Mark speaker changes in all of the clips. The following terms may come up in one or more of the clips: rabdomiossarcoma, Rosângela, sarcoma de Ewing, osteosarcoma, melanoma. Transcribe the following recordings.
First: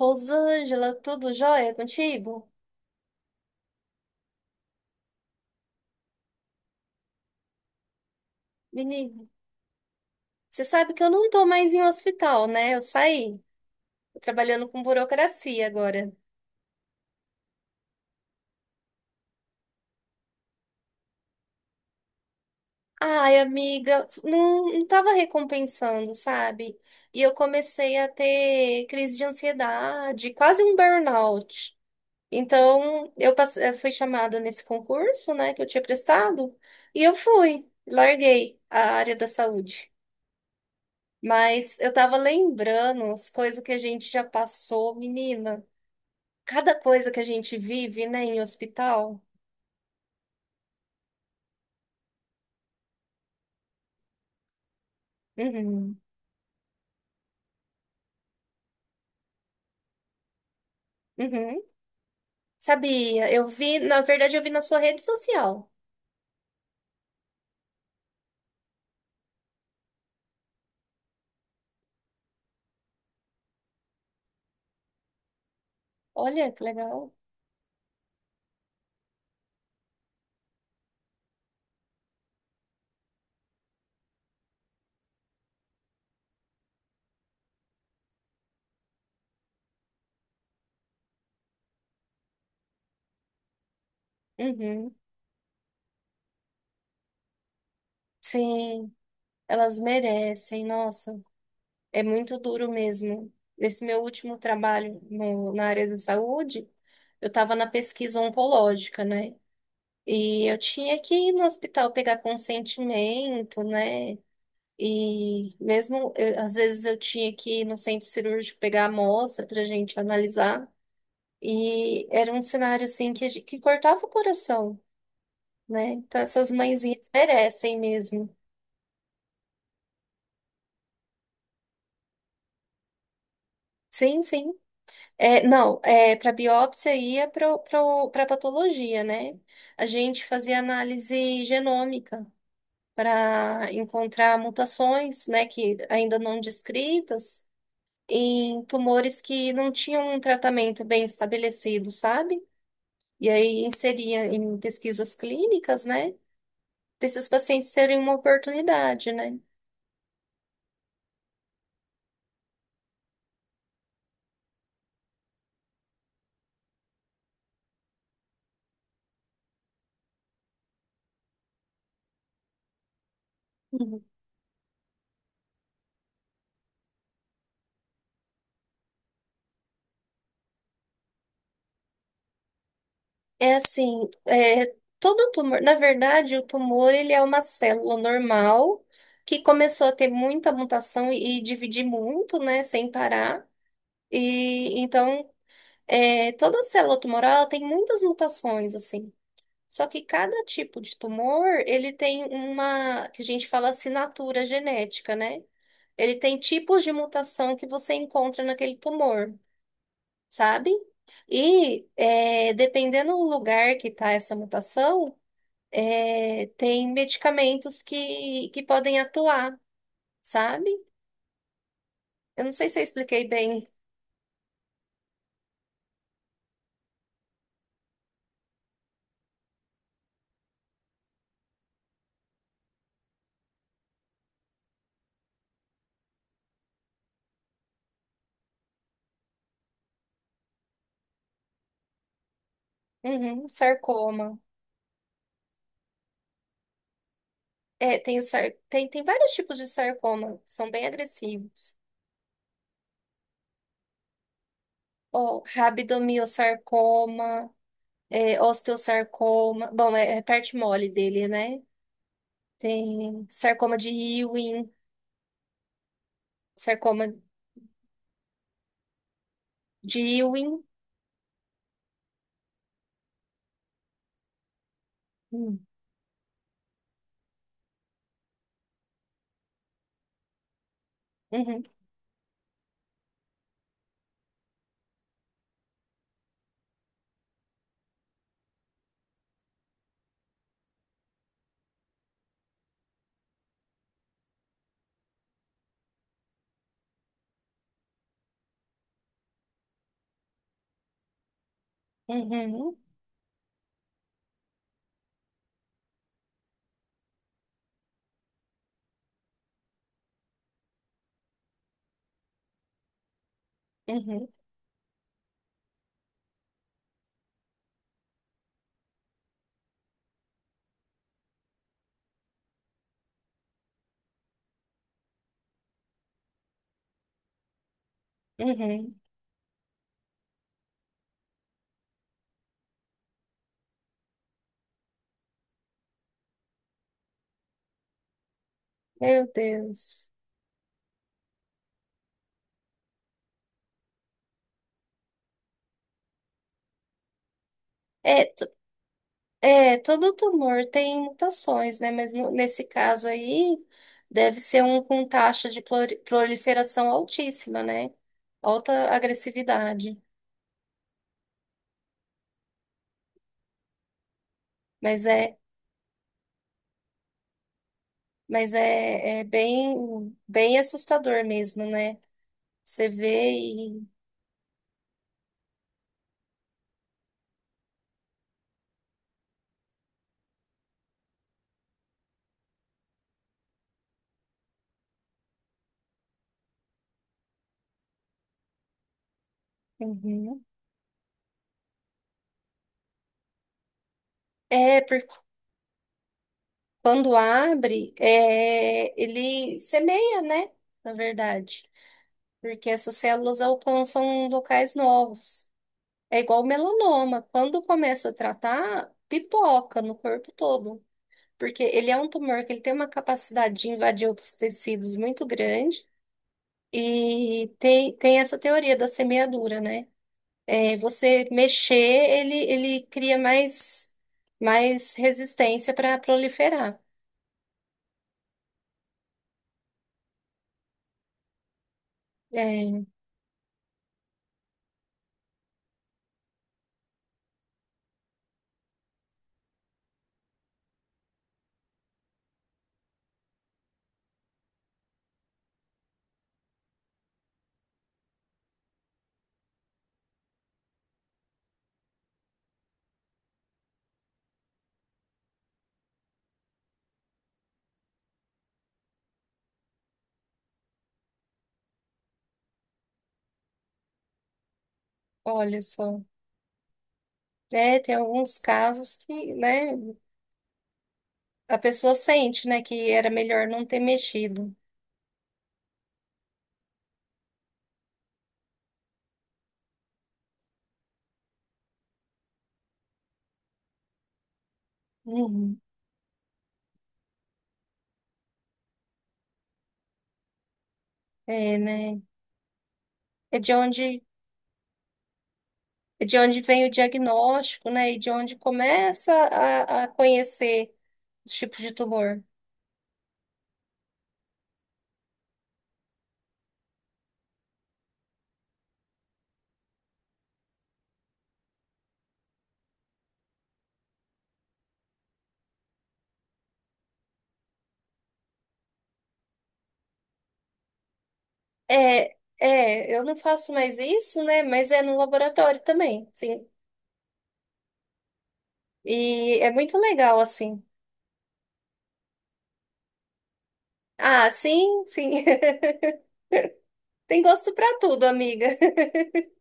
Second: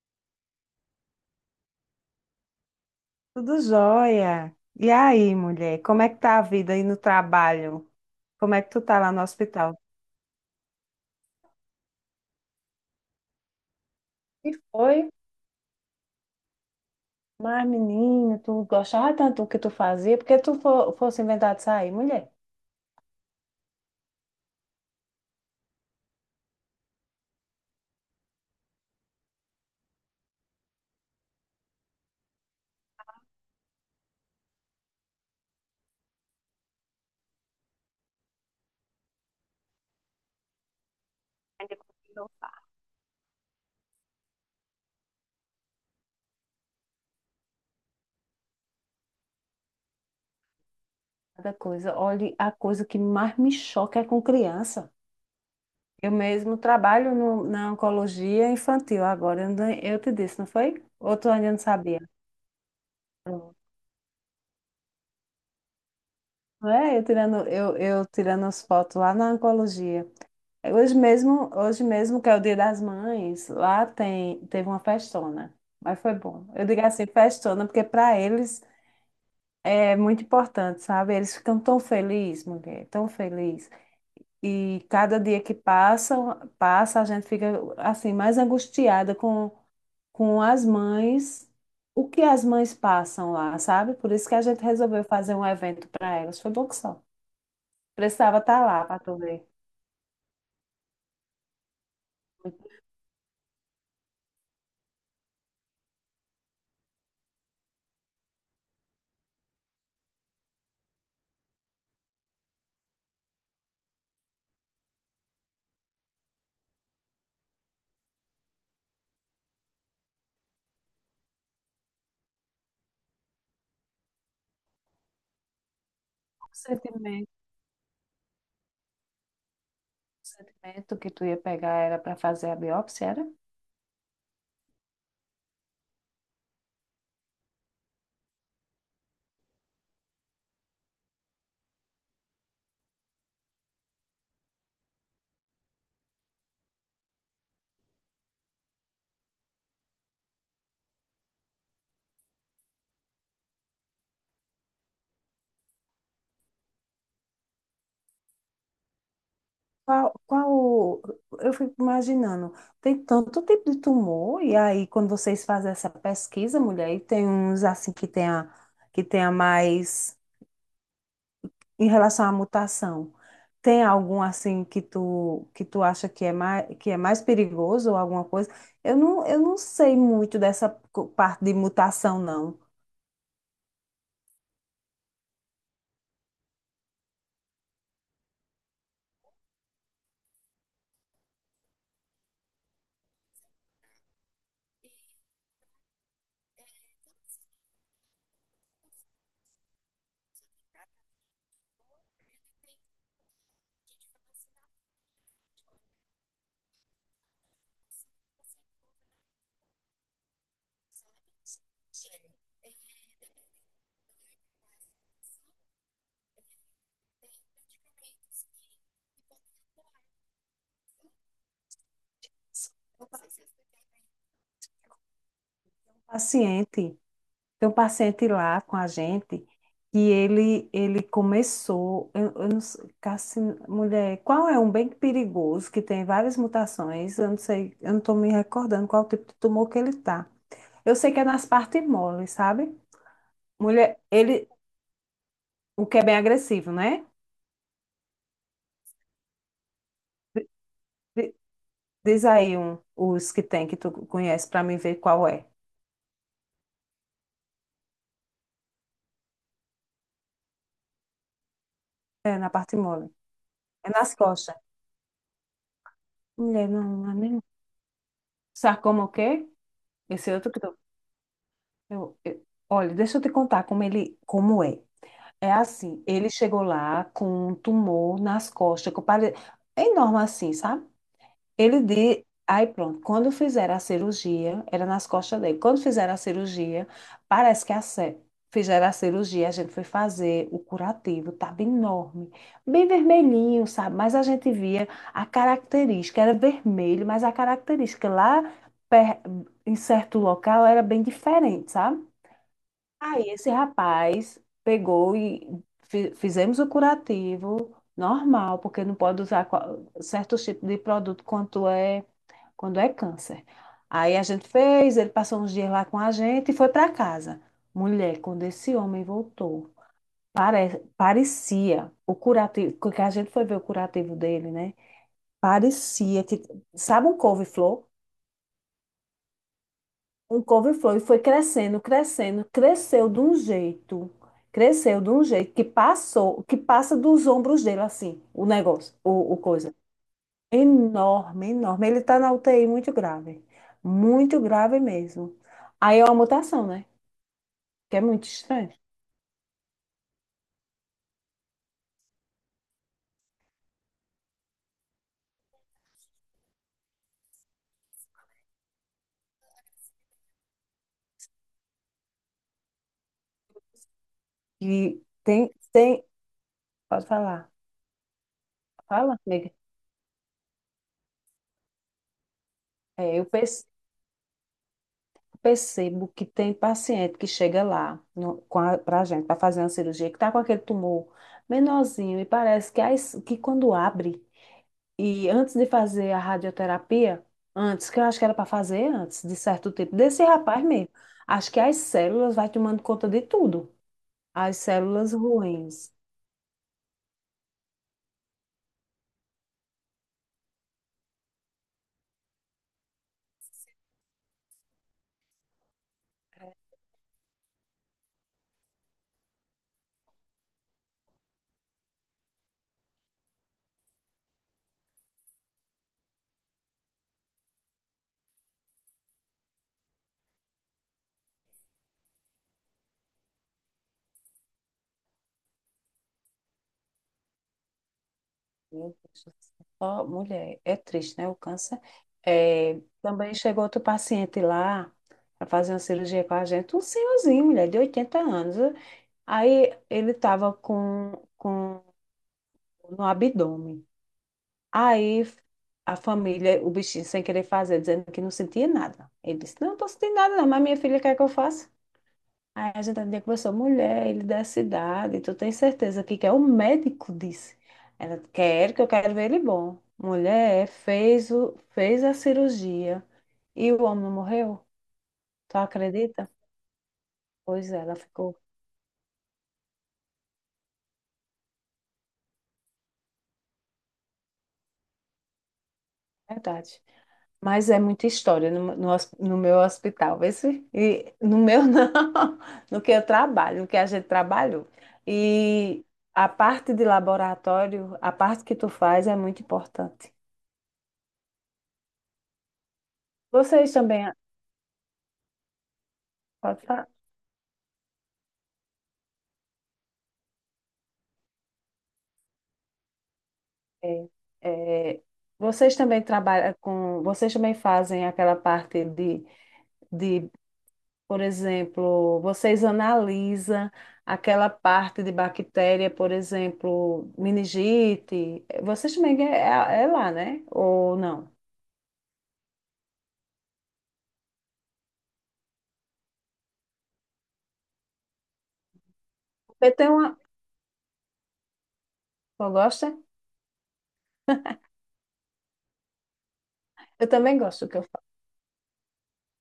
Speaker 1: Rosângela, tudo jóia contigo?
Speaker 2: Tudo jóia. E aí, mulher, como é que tá a vida aí no trabalho? Como é que tu tá lá no
Speaker 1: Menino,
Speaker 2: hospital?
Speaker 1: você sabe que eu não tô mais em hospital, né? Eu saí. Tô
Speaker 2: E
Speaker 1: trabalhando com
Speaker 2: foi,
Speaker 1: burocracia agora.
Speaker 2: mas menina, tu gostava tanto do que tu fazia, porque tu fosse inventar de sair, mulher.
Speaker 1: Ai, amiga, não, não tava recompensando, sabe? E eu comecei a ter crise de ansiedade, quase um burnout. Então, eu fui chamada nesse concurso, né, que eu tinha prestado, e eu fui, larguei a área da saúde. Mas eu tava lembrando as coisas que a gente já passou, menina. Cada coisa que a gente vive, né, em hospital.
Speaker 2: Cada coisa, olha, a coisa que mais me choca é com criança.
Speaker 1: Uhum,
Speaker 2: Eu mesmo trabalho na oncologia infantil agora, eu te disse, não foi? Ou tu ainda não
Speaker 1: uhum.
Speaker 2: sabia?
Speaker 1: Sabia, eu vi, na verdade, eu vi na sua rede social.
Speaker 2: Não é? Eu tirando, eu tirando as fotos lá na oncologia. Hoje mesmo, que é o Dia das Mães, lá teve uma festona, mas foi bom.
Speaker 1: Olha que
Speaker 2: Eu digo
Speaker 1: legal.
Speaker 2: assim, festona, porque para eles é muito importante, sabe? Eles ficam tão felizes, mulher, tão felizes. E cada dia que passa, a gente fica assim mais angustiada com as mães, o que as mães passam lá, sabe? Por isso que a gente
Speaker 1: Uhum.
Speaker 2: resolveu fazer um evento para elas. Foi bom que só. Precisava estar lá
Speaker 1: Sim,
Speaker 2: para tu ver.
Speaker 1: elas merecem, nossa. É muito duro mesmo. Nesse meu último trabalho na área da saúde, eu estava na pesquisa oncológica, né? E eu tinha que ir no hospital pegar consentimento, né? E mesmo, às vezes eu tinha que ir no centro cirúrgico pegar a amostra para a gente analisar. E era um cenário assim que, que cortava o coração, né? Então essas mãezinhas
Speaker 2: Sentimento.
Speaker 1: merecem mesmo.
Speaker 2: Procedimento que tu ia pegar era para fazer a biópsia, era?
Speaker 1: Sim, sim. É, não, é, para biópsia ia para patologia, né? A gente fazia análise genômica para encontrar mutações, né, que ainda não descritas. Em tumores que não tinham um tratamento bem estabelecido, sabe? E aí inseria em pesquisas clínicas, né? Para esses pacientes terem uma oportunidade, né?
Speaker 2: Qual, qual, eu fico imaginando, tem tanto tipo de tumor, e aí quando vocês fazem essa pesquisa, mulher, e tem uns assim que tenha mais em relação à mutação. Tem
Speaker 1: Uhum.
Speaker 2: algum assim que tu acha que que é mais perigoso ou alguma coisa? Eu não sei muito dessa parte de mutação, não.
Speaker 1: É assim, é, todo tumor, na verdade, o tumor ele é uma célula normal que começou a ter muita mutação e dividir muito, né, sem parar. E então, é, toda célula tumoral ela tem muitas mutações, assim. Só que cada tipo de tumor, ele tem uma, que a gente fala assinatura genética, né? Ele tem tipos de mutação que você encontra naquele tumor, sabe? E é, dependendo do lugar que está essa mutação, é, tem medicamentos que podem atuar, sabe? Eu não sei se eu expliquei bem.
Speaker 2: Paciente. Tem um paciente lá com a gente que ele começou, eu não sei, mulher, qual é um bem perigoso que tem várias mutações? Eu não sei, eu não estou me recordando qual tipo de tumor que ele tá. Eu sei que é nas partes moles, sabe?
Speaker 1: Uhum,
Speaker 2: Mulher,
Speaker 1: sarcoma.
Speaker 2: ele, o que é bem agressivo, né?
Speaker 1: É, tem, tem, tem vários tipos de sarcoma, são bem
Speaker 2: Di-
Speaker 1: agressivos.
Speaker 2: Diz aí um, os que tem que tu conhece para mim ver qual
Speaker 1: Ó,
Speaker 2: é.
Speaker 1: rabdomiossarcoma. É, osteosarcoma. Bom, é, é parte mole dele, né?
Speaker 2: É na parte mole.
Speaker 1: Tem sarcoma
Speaker 2: É
Speaker 1: de
Speaker 2: nas costas.
Speaker 1: Ewing,
Speaker 2: Mulher, não,
Speaker 1: sarcoma
Speaker 2: não é nem. Sarcoma o quê?
Speaker 1: de
Speaker 2: Esse outro que
Speaker 1: Ewing.
Speaker 2: Olha, deixa eu te contar como ele, como é. É
Speaker 1: Hum,
Speaker 2: assim, ele chegou lá com um tumor nas costas, é enorme assim, sabe?
Speaker 1: Uhum,
Speaker 2: Aí pronto, quando fizeram a cirurgia, era nas costas dele. Quando fizeram a cirurgia, parece que a ce- fizeram a cirurgia, a gente foi fazer o curativo, tava enorme, bem vermelhinho, sabe? Mas a gente via a característica, era vermelho, mas a característica lá per- em certo local era bem diferente, sabe?
Speaker 1: uhum,
Speaker 2: Aí esse rapaz pegou e fizemos o curativo normal, porque não pode usar certos tipos de produto quando é câncer. Aí a
Speaker 1: uhum,
Speaker 2: gente fez, ele passou uns dias lá com a gente e foi para casa. Mulher, quando esse homem voltou, parecia o curativo, porque a gente foi ver o curativo dele, né? Parecia que, sabe um couve-flor?
Speaker 1: uhum.
Speaker 2: Um couve-flor e foi crescendo, crescendo, cresceu de um jeito, cresceu de um jeito que passou, que passa dos ombros dele assim, o negócio,
Speaker 1: Meu
Speaker 2: o coisa.
Speaker 1: Deus.
Speaker 2: Enorme, enorme. Ele tá na UTI muito grave mesmo. Aí é uma mutação, né? Que é
Speaker 1: É,
Speaker 2: muito
Speaker 1: t-
Speaker 2: estranho.
Speaker 1: É, todo tumor tem mutações, né? Mas nesse caso aí, deve ser um com taxa de proliferação altíssima, né? Alta agressividade.
Speaker 2: E
Speaker 1: Mas é,
Speaker 2: tem, pode falar,
Speaker 1: mas
Speaker 2: fala,
Speaker 1: é, é
Speaker 2: nega.
Speaker 1: bem, bem assustador mesmo, né? Você
Speaker 2: É, eu
Speaker 1: vê e.
Speaker 2: percebo que tem paciente que chega lá no, com a, pra gente, para fazer uma cirurgia, que tá com aquele tumor menorzinho e parece que, que quando abre, e antes de fazer a radioterapia, antes, que eu acho que era para fazer antes, de certo tipo, desse
Speaker 1: Uhum.
Speaker 2: rapaz mesmo, acho que as células vai tomando conta de tudo. As
Speaker 1: É, porque
Speaker 2: células ruins.
Speaker 1: quando abre, é, ele semeia, né? Na verdade. Porque essas células alcançam locais novos. É igual o melanoma. Quando começa a tratar, pipoca no corpo todo. Porque ele é um tumor que ele tem uma capacidade de invadir outros tecidos muito grande. E tem essa teoria da semeadura, né? É, você mexer, ele cria mais, mais resistência para proliferar.
Speaker 2: Meu Deus do céu. Ó, mulher, é triste, né? O câncer. É,
Speaker 1: É,
Speaker 2: também chegou outro paciente lá para fazer uma cirurgia com a gente, um senhorzinho, mulher, de 80 anos. Aí ele estava com no abdômen. Aí a família, o bichinho sem querer fazer, dizendo que não sentia nada. Ele disse, não, estou sentindo nada não, mas minha filha quer que eu faça. Aí a gente ainda conversou, mulher, ele da cidade, tu tem certeza que quer? O médico disse. Ela, quer que eu quero ver ele bom. Mulher, fez, fez a cirurgia e o homem não morreu. Tu
Speaker 1: olha só.
Speaker 2: acredita? Pois é,
Speaker 1: É, tem
Speaker 2: ela
Speaker 1: alguns
Speaker 2: ficou,
Speaker 1: casos que, né, a pessoa sente, né, que era melhor não ter mexido.
Speaker 2: verdade. Mas é muita história no meu hospital, vê se- e no meu não, no que eu trabalho, no que a gente trabalhou.
Speaker 1: Uhum.
Speaker 2: E a parte de laboratório, a parte que tu faz é muito importante.
Speaker 1: É, né? É de
Speaker 2: Vocês
Speaker 1: onde,
Speaker 2: também,
Speaker 1: é de onde
Speaker 2: pode
Speaker 1: vem o
Speaker 2: falar?
Speaker 1: diagnóstico, né, e de onde começa a conhecer os tipos de tumor.
Speaker 2: É, é, vocês também trabalham com, vocês também fazem aquela parte de. Por exemplo, vocês analisam aquela parte de bactéria, por exemplo, meningite. Vocês também é lá, né? Ou não?
Speaker 1: É, é, eu não faço mais isso, né, mas é no laboratório também. Sim, e é
Speaker 2: Eu
Speaker 1: muito
Speaker 2: tenho uma.
Speaker 1: legal, assim.
Speaker 2: Eu gosto?
Speaker 1: Ah, sim, sim.
Speaker 2: Eu
Speaker 1: Tem
Speaker 2: também
Speaker 1: gosto pra
Speaker 2: gosto do que eu
Speaker 1: tudo,
Speaker 2: faço.
Speaker 1: amiga.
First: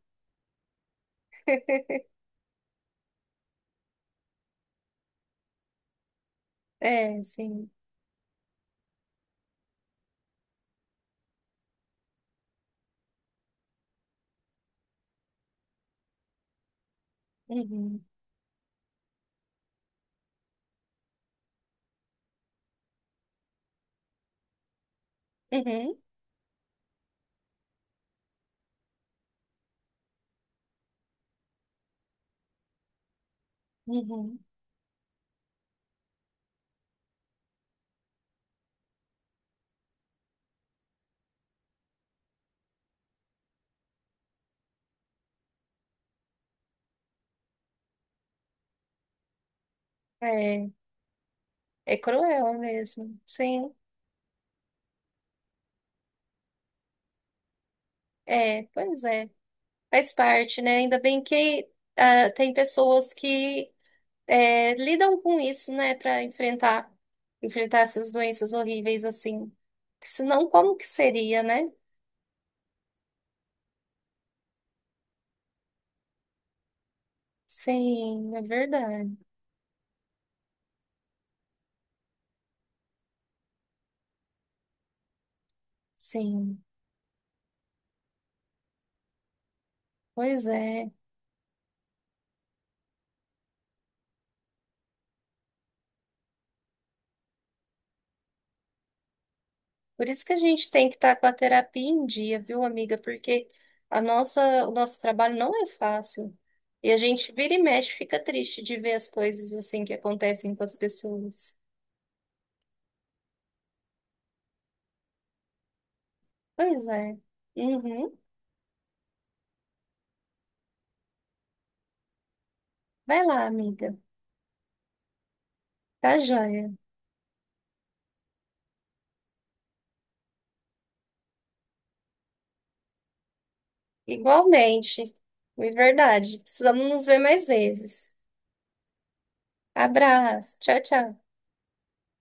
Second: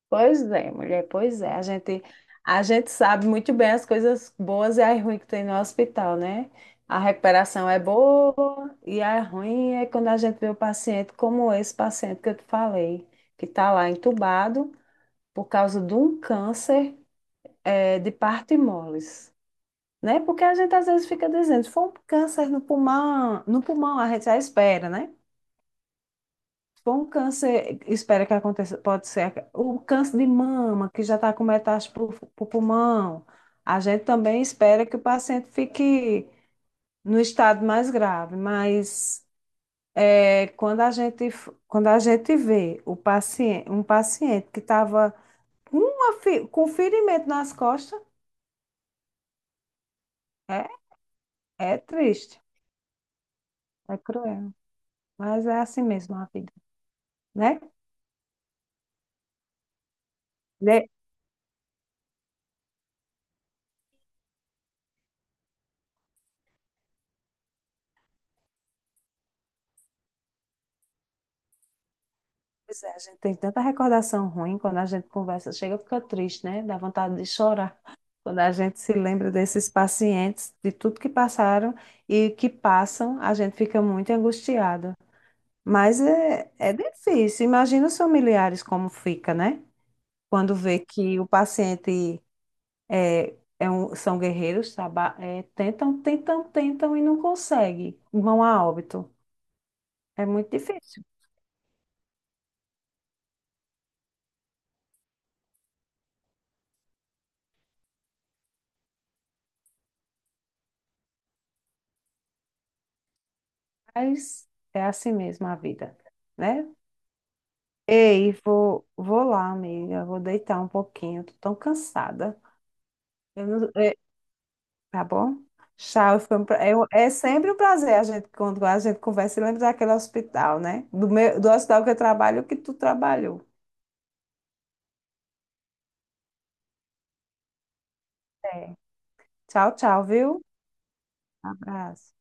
Speaker 2: Pois é, mulher, pois é. A gente, a gente sabe muito bem as coisas boas e as ruins que tem no hospital, né? A
Speaker 1: É, sim.
Speaker 2: recuperação é boa e a ruim é quando a gente vê o paciente como esse paciente que eu te falei, que está lá entubado por causa de um câncer é,
Speaker 1: Uhum,
Speaker 2: de parto e moles, né? Porque a gente às vezes fica dizendo, se for um câncer no pulmão, no pulmão a gente já espera, né?
Speaker 1: uhum,
Speaker 2: Se for um câncer, espera que aconteça, pode ser o câncer de mama, que já está com metástase para o pulmão, a gente
Speaker 1: uhum.
Speaker 2: também espera que o paciente fique no estado mais grave, mas é, quando a gente vê o paciente, um paciente que estava com um ferimento nas costas, é,
Speaker 1: É,
Speaker 2: é
Speaker 1: é
Speaker 2: triste,
Speaker 1: cruel mesmo. Sim,
Speaker 2: é cruel. Mas é assim mesmo a vida, né?
Speaker 1: é, pois é. Faz parte, né?
Speaker 2: Né?
Speaker 1: Ainda bem que ah, tem pessoas que é, lidam com isso, né, pra enfrentar, enfrentar essas doenças horríveis assim. Senão, como que seria, né?
Speaker 2: Pois é, a gente tem tanta recordação ruim quando a gente conversa, chega, fica triste, né? Dá vontade de chorar.
Speaker 1: Sim,
Speaker 2: Quando
Speaker 1: é
Speaker 2: a gente se
Speaker 1: verdade.
Speaker 2: lembra desses pacientes, de tudo que passaram e que passam, a gente fica muito angustiado. Mas é,
Speaker 1: Sim,
Speaker 2: é difícil. Imagina os familiares como fica, né?
Speaker 1: pois
Speaker 2: Quando vê
Speaker 1: é.
Speaker 2: que o paciente são guerreiros, tentam, tentam, tentam e não conseguem, vão a óbito.
Speaker 1: Por isso
Speaker 2: É
Speaker 1: que a
Speaker 2: muito
Speaker 1: gente tem que
Speaker 2: difícil.
Speaker 1: estar com a terapia em dia, viu, amiga? Porque a nossa, o nosso trabalho não é fácil. E a gente vira e mexe, fica triste de ver as coisas assim que acontecem com as pessoas.
Speaker 2: Mas é assim mesmo a vida, né?
Speaker 1: Pois é. Uhum.
Speaker 2: Ei, vou lá, amiga. Vou deitar um pouquinho. Tô tão cansada.
Speaker 1: Vai lá,
Speaker 2: Eu não- é,
Speaker 1: amiga.
Speaker 2: tá bom?
Speaker 1: Tá
Speaker 2: Tchau. Foi um pra-
Speaker 1: joia.
Speaker 2: é, é sempre um prazer a gente, quando a gente conversa e lembra daquele hospital, né? Do hospital que eu trabalho, que tu trabalhou.
Speaker 1: Igualmente. É verdade. Precisamos nos ver mais vezes.
Speaker 2: É. Tchau, tchau, viu?
Speaker 1: Abraço. Tchau, tchau.
Speaker 2: Abraço.